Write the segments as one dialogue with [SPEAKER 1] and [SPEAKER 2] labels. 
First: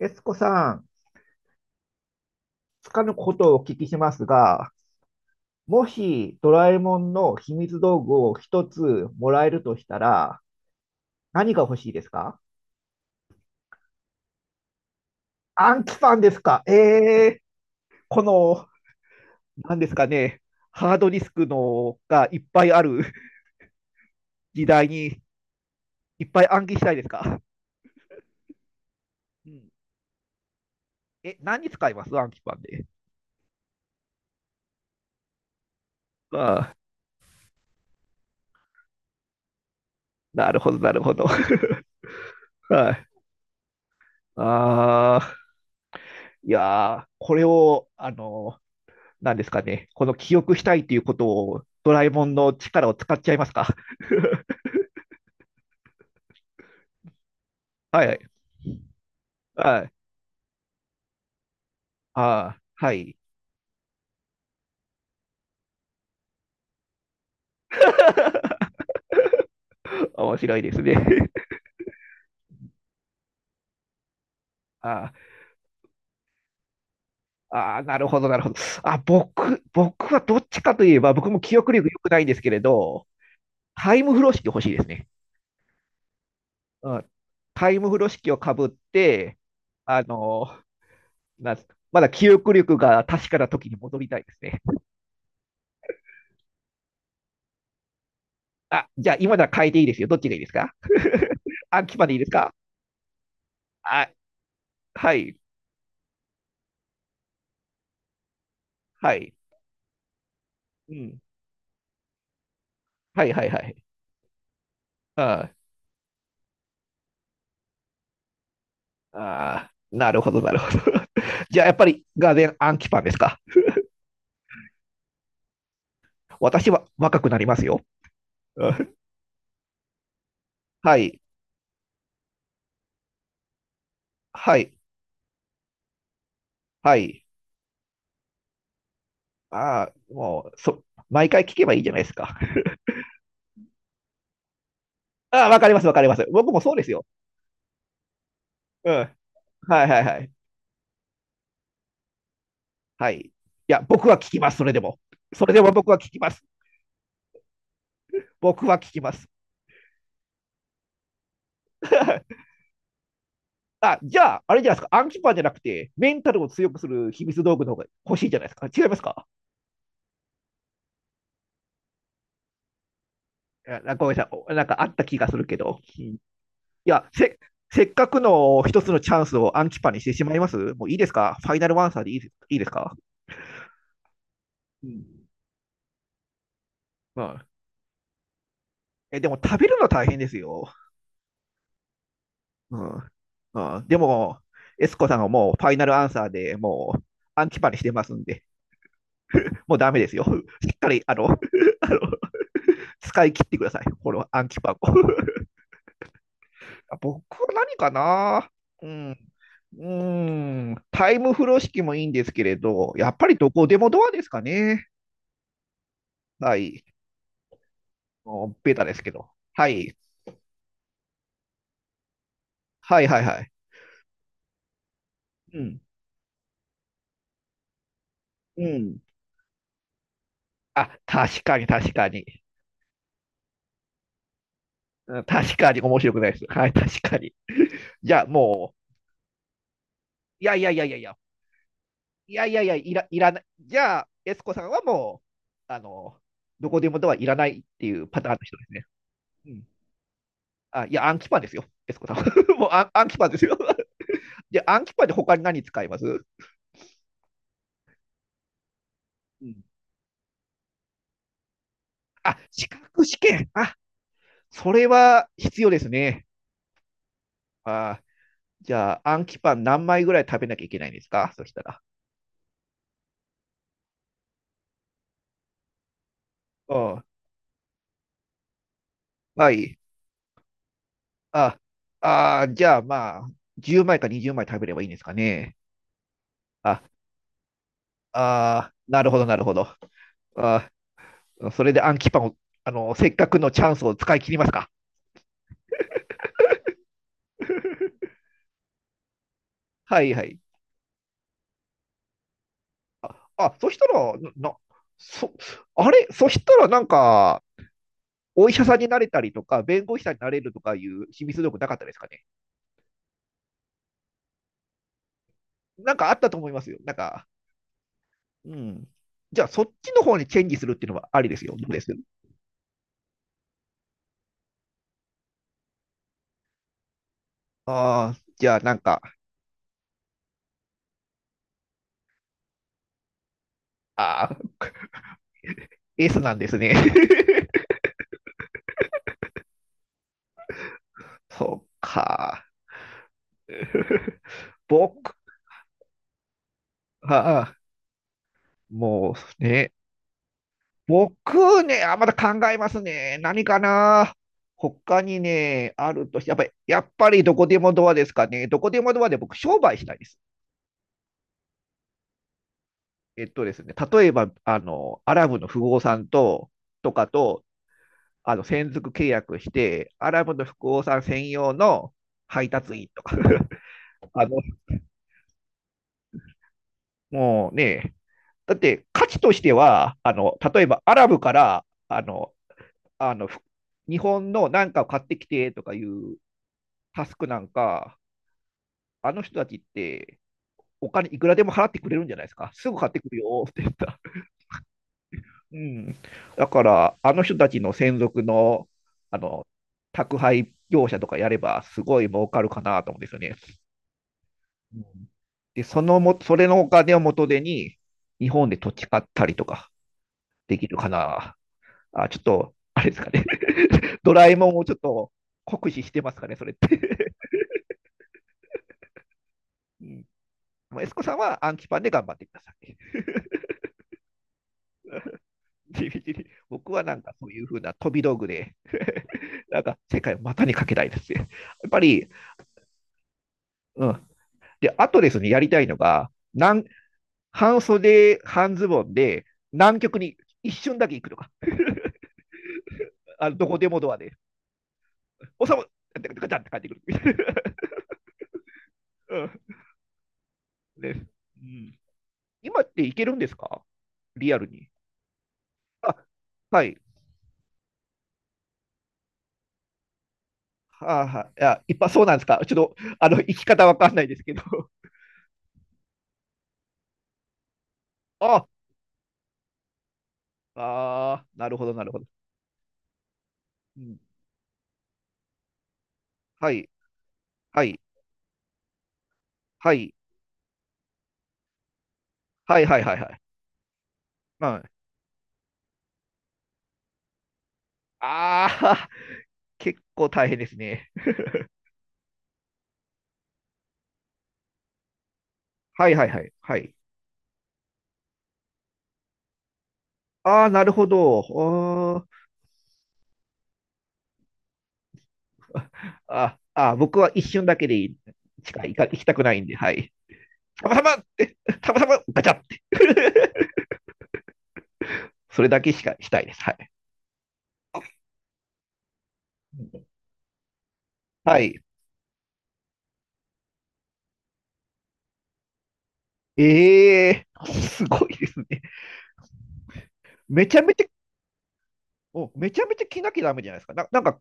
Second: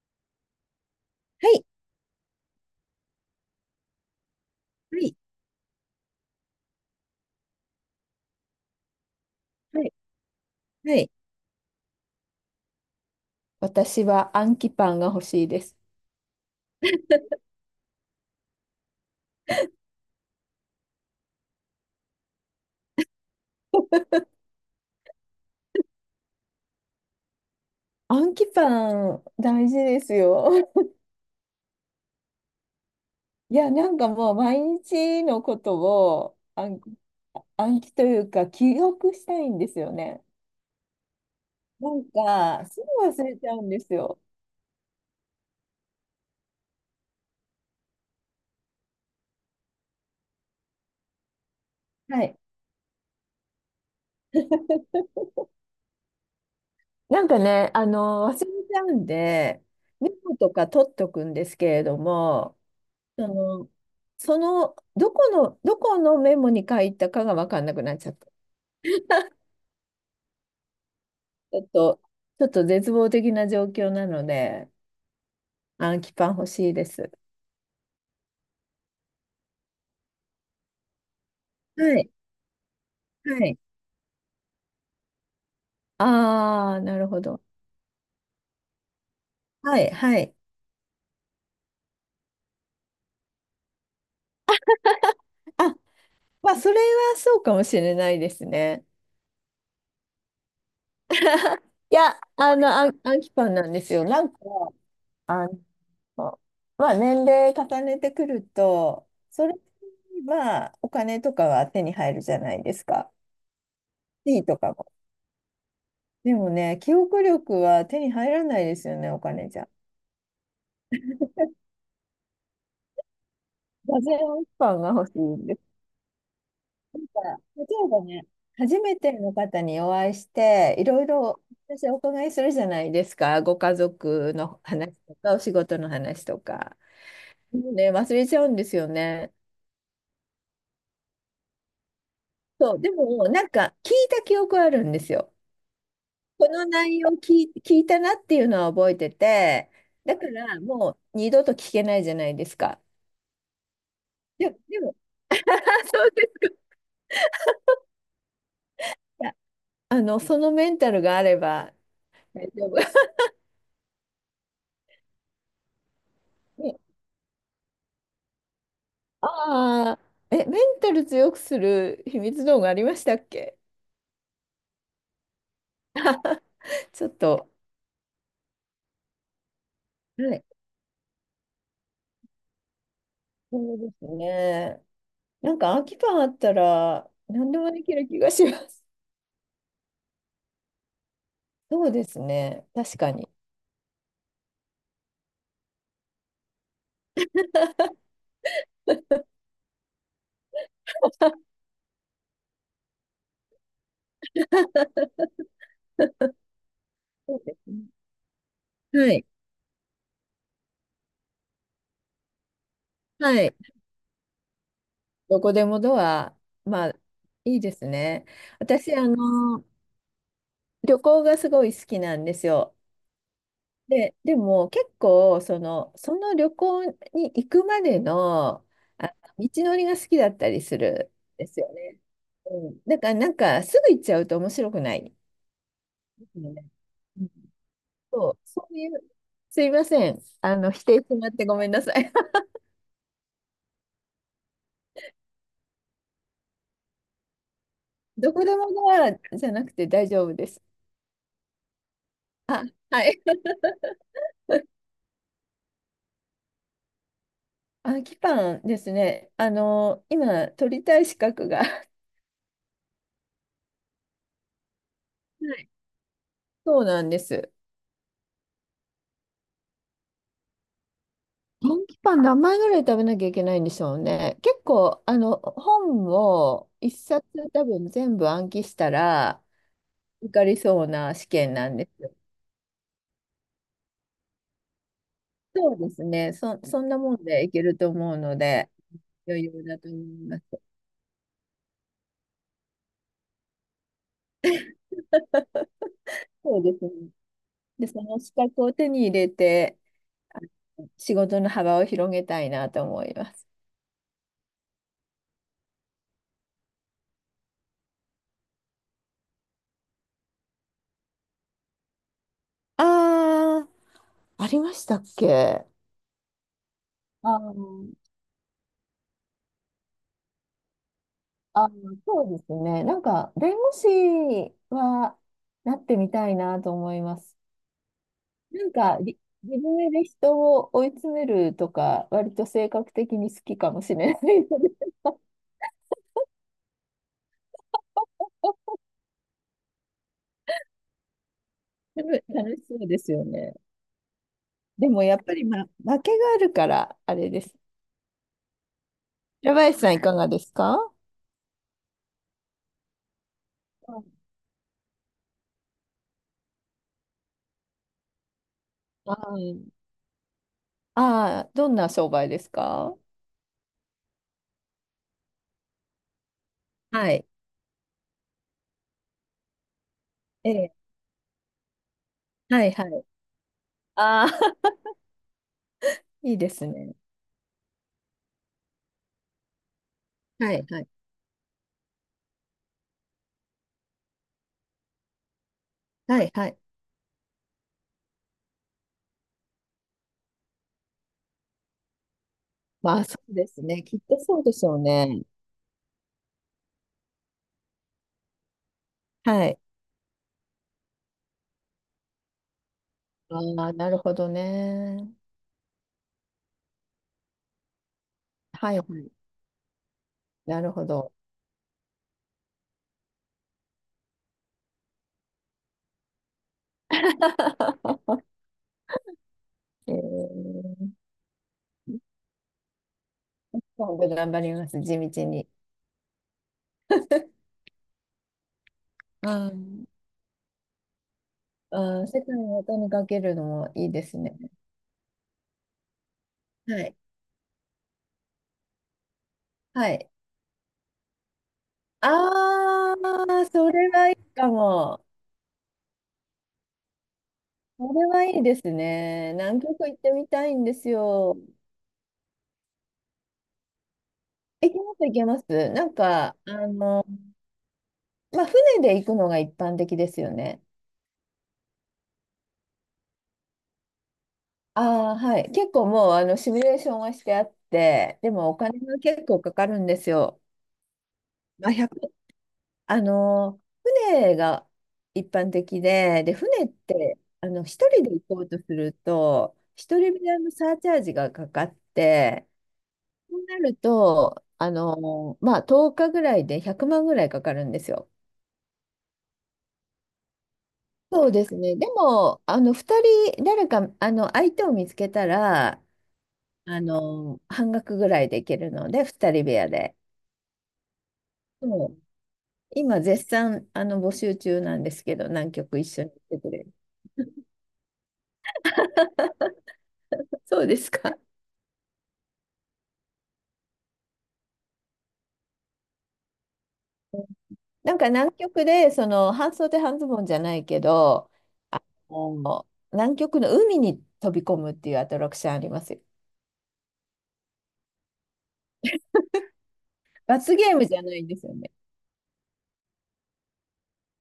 [SPEAKER 1] エスコさん、
[SPEAKER 2] はい、
[SPEAKER 1] つかぬことをお聞きしますが、
[SPEAKER 2] はい、
[SPEAKER 1] もしドラえもんの秘密道具を一つもらえると
[SPEAKER 2] は
[SPEAKER 1] し
[SPEAKER 2] い、
[SPEAKER 1] たら、
[SPEAKER 2] はい。
[SPEAKER 1] 何が欲しいですか？
[SPEAKER 2] 私はアンキパンが欲しいです。
[SPEAKER 1] 暗記パンですか？ええー、この、何ですかね、ハードディスクのがいっぱいある時代にいっぱい暗記したいですか？
[SPEAKER 2] アンキパン、
[SPEAKER 1] うん、
[SPEAKER 2] 大事ですよ。
[SPEAKER 1] え、何に使います暗記パンで。
[SPEAKER 2] いや、なんかもう毎日のことを
[SPEAKER 1] ああ、
[SPEAKER 2] 暗記というか記憶したいんですよね。
[SPEAKER 1] なるほど、なるほど。
[SPEAKER 2] なんか、す
[SPEAKER 1] は
[SPEAKER 2] ぐ
[SPEAKER 1] い。
[SPEAKER 2] 忘れちゃうんですよ。
[SPEAKER 1] ああ、いやー、これを、なんですかね、この記憶したいということを、ドラえ
[SPEAKER 2] は
[SPEAKER 1] もん
[SPEAKER 2] い。
[SPEAKER 1] の力を使っちゃいますか。
[SPEAKER 2] なんかね、
[SPEAKER 1] はい、
[SPEAKER 2] 忘れちゃうんで、
[SPEAKER 1] はい、
[SPEAKER 2] メモとか取っとくんですけれども、
[SPEAKER 1] あはい。
[SPEAKER 2] その、その、どこのメモに書いたかが分かんなくなっちゃう。
[SPEAKER 1] 面白いですね。
[SPEAKER 2] ちょっと、ちょっと絶望的な状況なので、
[SPEAKER 1] あ
[SPEAKER 2] アンキパン欲しいです。
[SPEAKER 1] あなるほど、なるほど。あ、僕はどっちかといえば、僕も記憶力良
[SPEAKER 2] は
[SPEAKER 1] く
[SPEAKER 2] い、
[SPEAKER 1] ないんですけれど、
[SPEAKER 2] はい。
[SPEAKER 1] タイム風呂敷欲しいですね。
[SPEAKER 2] ああ、な
[SPEAKER 1] う
[SPEAKER 2] る
[SPEAKER 1] ん、
[SPEAKER 2] ほど。
[SPEAKER 1] タイム風呂敷をかぶって、
[SPEAKER 2] はい、
[SPEAKER 1] あ
[SPEAKER 2] はい。
[SPEAKER 1] のなんすか、まだ記憶力が確かな時に戻りたいですね。
[SPEAKER 2] あ、まあ、それはそうかもしれないですね。
[SPEAKER 1] あ、じゃあ今なら変えていいですよ。どっちがいいですか？ あ、
[SPEAKER 2] い
[SPEAKER 1] 決までいい
[SPEAKER 2] や、
[SPEAKER 1] ですか？
[SPEAKER 2] アンキパンなんですよ。
[SPEAKER 1] あ、
[SPEAKER 2] なんか、
[SPEAKER 1] はい。
[SPEAKER 2] あの、まあ、年齢重ねてくると、
[SPEAKER 1] はい。
[SPEAKER 2] それはお
[SPEAKER 1] うん。
[SPEAKER 2] 金とかは手に入るじゃないですか。
[SPEAKER 1] はいはいはい。
[SPEAKER 2] 地位とかも。
[SPEAKER 1] あ
[SPEAKER 2] でもね、記憶力は手に入らないですよね、お金じ
[SPEAKER 1] あ、
[SPEAKER 2] ゃ。
[SPEAKER 1] ああなるほどなるほど。じゃあやっぱりガーデンアンキパンですか。
[SPEAKER 2] 座禅アンキパンが欲しいんです。
[SPEAKER 1] 私は若くなります
[SPEAKER 2] 例
[SPEAKER 1] よ。
[SPEAKER 2] えばね、
[SPEAKER 1] う
[SPEAKER 2] 初
[SPEAKER 1] ん
[SPEAKER 2] めての方にお会いして、い
[SPEAKER 1] は
[SPEAKER 2] ろい
[SPEAKER 1] い。
[SPEAKER 2] ろ私お伺いするじゃないですか。ご家族
[SPEAKER 1] は
[SPEAKER 2] の
[SPEAKER 1] い。
[SPEAKER 2] 話とか、お仕事の話とか。
[SPEAKER 1] はい。
[SPEAKER 2] もうね、忘れちゃうんですよね。
[SPEAKER 1] ああ、もう、毎回聞けばいいじゃないですか。
[SPEAKER 2] そう、でも、なんか聞いた記憶あるんです よ。
[SPEAKER 1] ああ、わかりますわかります。
[SPEAKER 2] こ
[SPEAKER 1] 僕も
[SPEAKER 2] の
[SPEAKER 1] そうです
[SPEAKER 2] 内
[SPEAKER 1] よ。
[SPEAKER 2] 容聞いたなっていうのは
[SPEAKER 1] う
[SPEAKER 2] 覚えて
[SPEAKER 1] ん。
[SPEAKER 2] て、
[SPEAKER 1] はいはい
[SPEAKER 2] だ
[SPEAKER 1] は
[SPEAKER 2] か
[SPEAKER 1] い。
[SPEAKER 2] らもう二度と聞けないじゃないですか。
[SPEAKER 1] はい。いや、僕は聞きま
[SPEAKER 2] で
[SPEAKER 1] す、それで
[SPEAKER 2] でも、
[SPEAKER 1] も。それ
[SPEAKER 2] あ、
[SPEAKER 1] でも僕は
[SPEAKER 2] そ
[SPEAKER 1] 聞
[SPEAKER 2] う
[SPEAKER 1] き
[SPEAKER 2] で
[SPEAKER 1] ます。
[SPEAKER 2] す
[SPEAKER 1] 僕は聞きます。
[SPEAKER 2] か。そのメンタルがあれば 大丈夫。
[SPEAKER 1] あ、じゃあ、あれじゃないですか。アンキパンじゃなくて、メンタルを強くす る秘密道具の方が欲しいじゃないですか。違いますか？
[SPEAKER 2] ああ、え、メンタル強くする秘密道具ありましたっけ？
[SPEAKER 1] やなごめんなさいなんかあった気がするけど、
[SPEAKER 2] ちょ
[SPEAKER 1] や、
[SPEAKER 2] っ
[SPEAKER 1] せ
[SPEAKER 2] と。
[SPEAKER 1] せっかくの一つのチャンスをアンキパにしてし
[SPEAKER 2] は
[SPEAKER 1] まい
[SPEAKER 2] い。
[SPEAKER 1] ます？もういいですか？ファイナルワンサーでいいです、いいですか？
[SPEAKER 2] そうですね。
[SPEAKER 1] うん
[SPEAKER 2] なんか空き缶あったら
[SPEAKER 1] うん
[SPEAKER 2] 何でもできる気がします。
[SPEAKER 1] えでも食べるの大変ですよ。
[SPEAKER 2] そうですね。
[SPEAKER 1] う
[SPEAKER 2] 確
[SPEAKER 1] ん
[SPEAKER 2] かに。
[SPEAKER 1] うん、でも、エスコさんはもうファイナルアンサーでもうアンキパにしてますんで、もうダメですよ。しっかり、あの使い切ってください。このアンキパを。僕
[SPEAKER 2] そう
[SPEAKER 1] は
[SPEAKER 2] です
[SPEAKER 1] 何
[SPEAKER 2] ね。
[SPEAKER 1] かな？う
[SPEAKER 2] は
[SPEAKER 1] ん。う
[SPEAKER 2] い。
[SPEAKER 1] ーん、タイム風呂敷もいいんですけれど、やっぱり
[SPEAKER 2] は
[SPEAKER 1] ど
[SPEAKER 2] い。
[SPEAKER 1] こでもドアですかね。
[SPEAKER 2] どこでもドア、
[SPEAKER 1] はい。
[SPEAKER 2] まあ、いいですね。
[SPEAKER 1] もうベタですけ
[SPEAKER 2] あ
[SPEAKER 1] ど。は
[SPEAKER 2] ー
[SPEAKER 1] い。
[SPEAKER 2] 旅行がすごい好きなんですよ。
[SPEAKER 1] はいはいはい。
[SPEAKER 2] でも結構
[SPEAKER 1] うん。
[SPEAKER 2] その旅行に行くまでの、
[SPEAKER 1] うん。
[SPEAKER 2] 道のりが好きだったりす
[SPEAKER 1] あ、
[SPEAKER 2] るん
[SPEAKER 1] 確
[SPEAKER 2] で
[SPEAKER 1] か
[SPEAKER 2] す
[SPEAKER 1] に
[SPEAKER 2] よ
[SPEAKER 1] 確
[SPEAKER 2] ね。
[SPEAKER 1] かに。
[SPEAKER 2] うん、だからなんかすぐ行っちゃうと面白くない。
[SPEAKER 1] うん確かに面白くないで
[SPEAKER 2] う
[SPEAKER 1] す。
[SPEAKER 2] ん、
[SPEAKER 1] はい、
[SPEAKER 2] う
[SPEAKER 1] 確か
[SPEAKER 2] ん、
[SPEAKER 1] に。じゃあ
[SPEAKER 2] そう、そ
[SPEAKER 1] も
[SPEAKER 2] ういう、すいませ
[SPEAKER 1] う、
[SPEAKER 2] ん。
[SPEAKER 1] いやいやいや
[SPEAKER 2] 否
[SPEAKER 1] いや
[SPEAKER 2] 定
[SPEAKER 1] い
[SPEAKER 2] して
[SPEAKER 1] や、
[SPEAKER 2] もらってごめんなさい。
[SPEAKER 1] い やいやいや、いらない。じゃあ、エスコさんはもう、どこでもドアいらないっていうパター
[SPEAKER 2] ど
[SPEAKER 1] ンの
[SPEAKER 2] こで
[SPEAKER 1] 人で
[SPEAKER 2] も
[SPEAKER 1] すね。
[SPEAKER 2] ドアじ
[SPEAKER 1] う
[SPEAKER 2] ゃな
[SPEAKER 1] ん。
[SPEAKER 2] くて大丈夫です。
[SPEAKER 1] あ、いや、暗記パンですよ、エスコさんは。
[SPEAKER 2] あ、
[SPEAKER 1] もう
[SPEAKER 2] は
[SPEAKER 1] 暗記
[SPEAKER 2] い。
[SPEAKER 1] パンですよ。じゃあ、暗記パンで他に何使います？
[SPEAKER 2] あ、キパンですね。
[SPEAKER 1] うん
[SPEAKER 2] 今、取りたい資格が
[SPEAKER 1] あ、資格試験。あ、それは必要ですね。
[SPEAKER 2] そうなんです。
[SPEAKER 1] あじゃあ、暗記パン何枚ぐらい食べなきゃいけないんですか、そした
[SPEAKER 2] ド
[SPEAKER 1] ら。
[SPEAKER 2] ンキパン何枚ぐらい食べなきゃいけないんでしょうね。結構、本を
[SPEAKER 1] う
[SPEAKER 2] 一
[SPEAKER 1] ん。
[SPEAKER 2] 冊多分全部暗記したら
[SPEAKER 1] はい。
[SPEAKER 2] 受かりそうな試験
[SPEAKER 1] あ、
[SPEAKER 2] なんですよ。
[SPEAKER 1] あじゃあ、まあ、10枚か20枚食べればいいんですかね。
[SPEAKER 2] そうですね。
[SPEAKER 1] あ、
[SPEAKER 2] そんなもんでいけると思うので、
[SPEAKER 1] あなるほど、な
[SPEAKER 2] 余
[SPEAKER 1] るほ
[SPEAKER 2] 裕
[SPEAKER 1] ど。
[SPEAKER 2] だと思います。
[SPEAKER 1] あそれで暗記パンを、あの、せっかくのチャンスを使い切りますか。
[SPEAKER 2] そうですね。で、その資格を手に入れて、
[SPEAKER 1] はいはい。
[SPEAKER 2] 仕事の幅を広げたいなと思います。
[SPEAKER 1] あ、そしたら、そ、あれ、そしたらなんか、お医者さんになれたりとか、弁護士さんになれるとかいう秘密道具なかったですかね。
[SPEAKER 2] ああ、ありましたっけ？
[SPEAKER 1] なんかあったと思いますよ。なんか、
[SPEAKER 2] ああー。
[SPEAKER 1] うん。じゃあそっちの方にチェンジするっていうのはありですよ。ど
[SPEAKER 2] あ、
[SPEAKER 1] うです
[SPEAKER 2] そうですね。なんか、弁護士はなってみたいなと思います。
[SPEAKER 1] ああ、じゃあ
[SPEAKER 2] なん
[SPEAKER 1] なん
[SPEAKER 2] か、
[SPEAKER 1] か、
[SPEAKER 2] 自分で人を追い詰めるとか、割と性格的に好きかもしれない
[SPEAKER 1] ああ、
[SPEAKER 2] ので
[SPEAKER 1] S なんですね。そう か。
[SPEAKER 2] 楽しそうですよね。でも
[SPEAKER 1] 僕、
[SPEAKER 2] やっぱり、負けがあるから、あれ
[SPEAKER 1] あ
[SPEAKER 2] です。
[SPEAKER 1] あ、もう
[SPEAKER 2] 平
[SPEAKER 1] ね、
[SPEAKER 2] 林さん、いかがですか？
[SPEAKER 1] 僕ね、あ、まだ考えますね。何かな。他にね、あるとし、やっぱり、やっぱりどこでもドアですかね。どこでもドア
[SPEAKER 2] あ
[SPEAKER 1] で僕、商売したいです。
[SPEAKER 2] どんな商売ですか？
[SPEAKER 1] えっとですね、例えば、あの、アラブの富豪さんと、とか
[SPEAKER 2] はい。
[SPEAKER 1] と、あの専属契約して、アラブの
[SPEAKER 2] え
[SPEAKER 1] 富
[SPEAKER 2] え。
[SPEAKER 1] 豪さん専用の配
[SPEAKER 2] はい
[SPEAKER 1] 達
[SPEAKER 2] は
[SPEAKER 1] 員と
[SPEAKER 2] い。
[SPEAKER 1] か。 あ
[SPEAKER 2] あ
[SPEAKER 1] の、
[SPEAKER 2] あ、いいですね。
[SPEAKER 1] もうね、だって価値としては、あの
[SPEAKER 2] は
[SPEAKER 1] 例
[SPEAKER 2] い
[SPEAKER 1] え
[SPEAKER 2] は
[SPEAKER 1] ば
[SPEAKER 2] い。
[SPEAKER 1] アラブからあの日本のなんかを買ってきてとかいう
[SPEAKER 2] はいはい。
[SPEAKER 1] タスクなんか、あの人たちってお金いくらでも払ってくれるんじゃないですか。すぐ買っ
[SPEAKER 2] ま
[SPEAKER 1] て
[SPEAKER 2] あ、
[SPEAKER 1] く
[SPEAKER 2] そ
[SPEAKER 1] る
[SPEAKER 2] う
[SPEAKER 1] よ
[SPEAKER 2] で
[SPEAKER 1] って
[SPEAKER 2] す
[SPEAKER 1] 言っ
[SPEAKER 2] ね。き
[SPEAKER 1] た。
[SPEAKER 2] っとそうでしょうね。
[SPEAKER 1] うん、だから、あの人たちの専属のあの
[SPEAKER 2] はい。
[SPEAKER 1] 宅配業者とかやれば、すごい儲かるかなと思うんですよね。
[SPEAKER 2] ああ、なるほど
[SPEAKER 1] うん
[SPEAKER 2] ね。
[SPEAKER 1] で、そのも、それのお金を元手に、日本で土
[SPEAKER 2] はいは
[SPEAKER 1] 地買っ
[SPEAKER 2] い。
[SPEAKER 1] たりとかで
[SPEAKER 2] な
[SPEAKER 1] き
[SPEAKER 2] る
[SPEAKER 1] る
[SPEAKER 2] ほ
[SPEAKER 1] か
[SPEAKER 2] ど。
[SPEAKER 1] な。あ、ちょっと、あれですかね。ドラえもんをちょっと酷使してますかね、それって。う
[SPEAKER 2] え
[SPEAKER 1] んまあエ
[SPEAKER 2] ー、
[SPEAKER 1] スコさんは暗記パンで頑張ってください。
[SPEAKER 2] 今度頑張ります。地道に。
[SPEAKER 1] 地道に僕はなんかそういうふうな飛び道具で、
[SPEAKER 2] あ
[SPEAKER 1] なんか
[SPEAKER 2] ー
[SPEAKER 1] 世界を股にかけたいですね。やっぱり、
[SPEAKER 2] 世界の音にかけるのも
[SPEAKER 1] う
[SPEAKER 2] いいで
[SPEAKER 1] ん。
[SPEAKER 2] すね。
[SPEAKER 1] で、あとですね、やりたいのが、なん
[SPEAKER 2] はい。
[SPEAKER 1] 半袖、半ズボンで、南
[SPEAKER 2] は
[SPEAKER 1] 極
[SPEAKER 2] い。
[SPEAKER 1] に一瞬だけ行くとか。
[SPEAKER 2] あ
[SPEAKER 1] あのど
[SPEAKER 2] あ、
[SPEAKER 1] こで
[SPEAKER 2] そ
[SPEAKER 1] も
[SPEAKER 2] れ
[SPEAKER 1] ドア
[SPEAKER 2] はい
[SPEAKER 1] で。
[SPEAKER 2] いかも。
[SPEAKER 1] おさむ、ガチャって帰ってくる。
[SPEAKER 2] それはいいです
[SPEAKER 1] うん、
[SPEAKER 2] ね。南極行ってみたいんです
[SPEAKER 1] です、
[SPEAKER 2] よ。
[SPEAKER 1] うん。今っていけるんですか、リアルに？
[SPEAKER 2] 行けます、行けます。なん
[SPEAKER 1] あ、
[SPEAKER 2] か、
[SPEAKER 1] はい。
[SPEAKER 2] まあ、船で行くのが一般的ですよね。
[SPEAKER 1] はあ、はい。いや、いっぱいそうなんですか。ちょっと、あの、生き方わかんないですけど。
[SPEAKER 2] ああ、はい。結構もうシミュレーションはしてあって、で
[SPEAKER 1] あ、
[SPEAKER 2] もお金が結構かかるんですよ。
[SPEAKER 1] あなるほ
[SPEAKER 2] まあ、
[SPEAKER 1] ど、な
[SPEAKER 2] 1
[SPEAKER 1] るほど。
[SPEAKER 2] あの、
[SPEAKER 1] うん、
[SPEAKER 2] 船が一般的で、で、
[SPEAKER 1] は
[SPEAKER 2] 船
[SPEAKER 1] い、
[SPEAKER 2] って、
[SPEAKER 1] はい、
[SPEAKER 2] 一人で行こうとすると、
[SPEAKER 1] はい、
[SPEAKER 2] 一人分のサーチャージがかかって、
[SPEAKER 1] はい、はい、はい、はい。
[SPEAKER 2] そうなる
[SPEAKER 1] う
[SPEAKER 2] と、
[SPEAKER 1] ん、あ
[SPEAKER 2] まあ、10日ぐらいで100万ぐらいかかるんですよ。
[SPEAKER 1] あ、結構大変ですね。
[SPEAKER 2] そうですね。でも、2人、誰か、相手を見つけたら、
[SPEAKER 1] はい、はい、はい、はい。
[SPEAKER 2] 半額ぐらいで行けるので、二人部屋で。
[SPEAKER 1] ああ、なるほど。
[SPEAKER 2] そう、今絶賛募集中なんですけど、南極一緒に行っ
[SPEAKER 1] あ
[SPEAKER 2] てくれる？
[SPEAKER 1] あ、僕は一瞬だけでいい。近い行きたくないんで、はい。
[SPEAKER 2] そう
[SPEAKER 1] たま
[SPEAKER 2] で
[SPEAKER 1] た
[SPEAKER 2] す
[SPEAKER 1] まっ
[SPEAKER 2] か。
[SPEAKER 1] て、たまたまガチャって。それだけしかしたいです。はい。
[SPEAKER 2] なんか南極でその半袖半ズボンじゃないけど、
[SPEAKER 1] はい。
[SPEAKER 2] もう南極の海に飛び込むっていうアトラクションありますよ。
[SPEAKER 1] ええー、すごいですね。め
[SPEAKER 2] 罰
[SPEAKER 1] ちゃ
[SPEAKER 2] ゲ
[SPEAKER 1] め
[SPEAKER 2] ー
[SPEAKER 1] ちゃ、
[SPEAKER 2] ムじゃないんですよね。
[SPEAKER 1] めちゃめちゃ着なきゃダメじゃないですか。なんか、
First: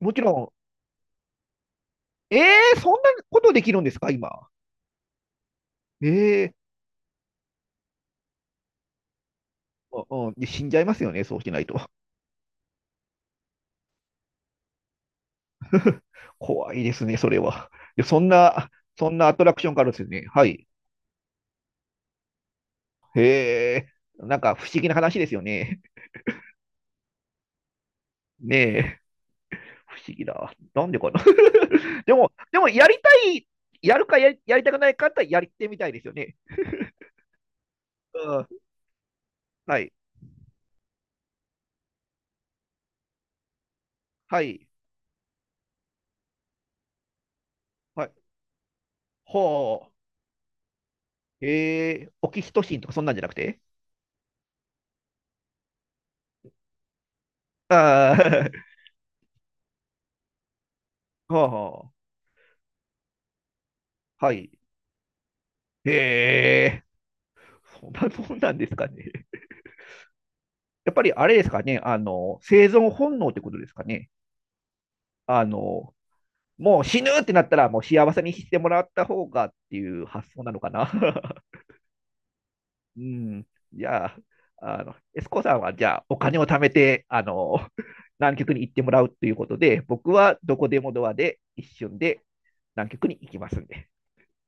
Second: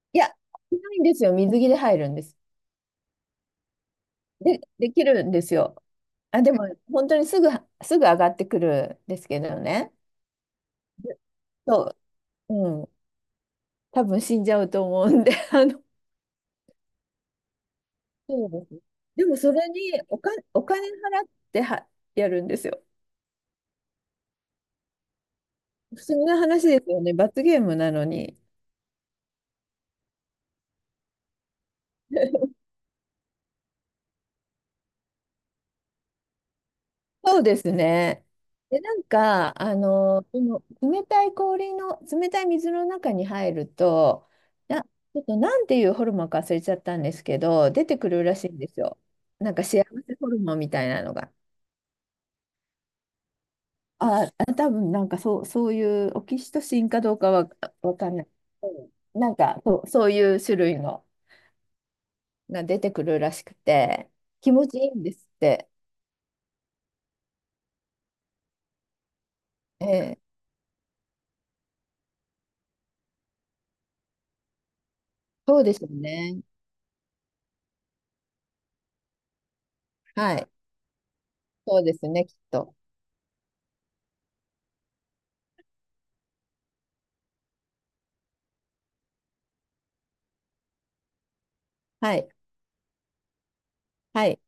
[SPEAKER 1] も
[SPEAKER 2] い
[SPEAKER 1] ち
[SPEAKER 2] や、
[SPEAKER 1] ろ
[SPEAKER 2] ないんですよ。水着で入るんで
[SPEAKER 1] ん、
[SPEAKER 2] す。
[SPEAKER 1] ええー、そんなことできるんですか、今？
[SPEAKER 2] できるんですよ。あ、
[SPEAKER 1] え
[SPEAKER 2] で
[SPEAKER 1] え
[SPEAKER 2] も本当にすぐ上がってくるんですけどね。
[SPEAKER 1] ー、うん、で死んじゃいますよ
[SPEAKER 2] で、
[SPEAKER 1] ね、そうしない
[SPEAKER 2] そ
[SPEAKER 1] と。
[SPEAKER 2] う、うん。多分死んじゃうと思うんで、
[SPEAKER 1] 怖いですね、それは。でそん
[SPEAKER 2] そうで
[SPEAKER 1] な、
[SPEAKER 2] す。
[SPEAKER 1] そん
[SPEAKER 2] で
[SPEAKER 1] なア
[SPEAKER 2] も
[SPEAKER 1] ト
[SPEAKER 2] そ
[SPEAKER 1] ラクシ
[SPEAKER 2] れ
[SPEAKER 1] ョンがあるんで
[SPEAKER 2] に
[SPEAKER 1] すよね。は
[SPEAKER 2] お
[SPEAKER 1] い。
[SPEAKER 2] 金払ってはやるんですよ。
[SPEAKER 1] へえ、なんか不思議な話ですよね。
[SPEAKER 2] 不思議な話ですよね。罰ゲームなのに。
[SPEAKER 1] ねえ。不思議だ。なんでかな。 でも、やるかやりやりたくないかってやってみたいですよね。
[SPEAKER 2] そうですね。
[SPEAKER 1] うん。
[SPEAKER 2] で、なんか、
[SPEAKER 1] はい。
[SPEAKER 2] この冷たい氷の、冷たい水の中に入ると、
[SPEAKER 1] はい。
[SPEAKER 2] ちょっとなんていうホルモンか忘れちゃったんですけど、出て
[SPEAKER 1] は
[SPEAKER 2] く
[SPEAKER 1] い。
[SPEAKER 2] るらしいんですよ。
[SPEAKER 1] ほ
[SPEAKER 2] なんか幸せホルモンみたいなのが。
[SPEAKER 1] う。えー、オキシトシンとかそんなんじゃなくて？
[SPEAKER 2] あ、多分なんかそう、そういうオキシトシンかどうかはわかんない。
[SPEAKER 1] あ
[SPEAKER 2] うん、なんかそう、そういう種類の。
[SPEAKER 1] あ、は
[SPEAKER 2] が出てくるらしくて、
[SPEAKER 1] あ、はい。
[SPEAKER 2] 気持ちいいんですって。
[SPEAKER 1] えー、そんなもんなんですかね。
[SPEAKER 2] ええ、
[SPEAKER 1] やっぱりあれですかね、あの、生存本能ってことですかね。あ
[SPEAKER 2] そうでしょ
[SPEAKER 1] の、
[SPEAKER 2] うね。
[SPEAKER 1] もう死ぬってなったら、もう幸せにしてもらった方がっていう発
[SPEAKER 2] は
[SPEAKER 1] 想
[SPEAKER 2] い。
[SPEAKER 1] なのかな。
[SPEAKER 2] そうですね、きっと。
[SPEAKER 1] うん、じゃあ、あの、エスコさんはじゃあお金を貯めて、あの、南極に行ってもらうということで、僕はどこでもドアで一瞬
[SPEAKER 2] は
[SPEAKER 1] で
[SPEAKER 2] い。
[SPEAKER 1] 南極に行きますんで。
[SPEAKER 2] はい。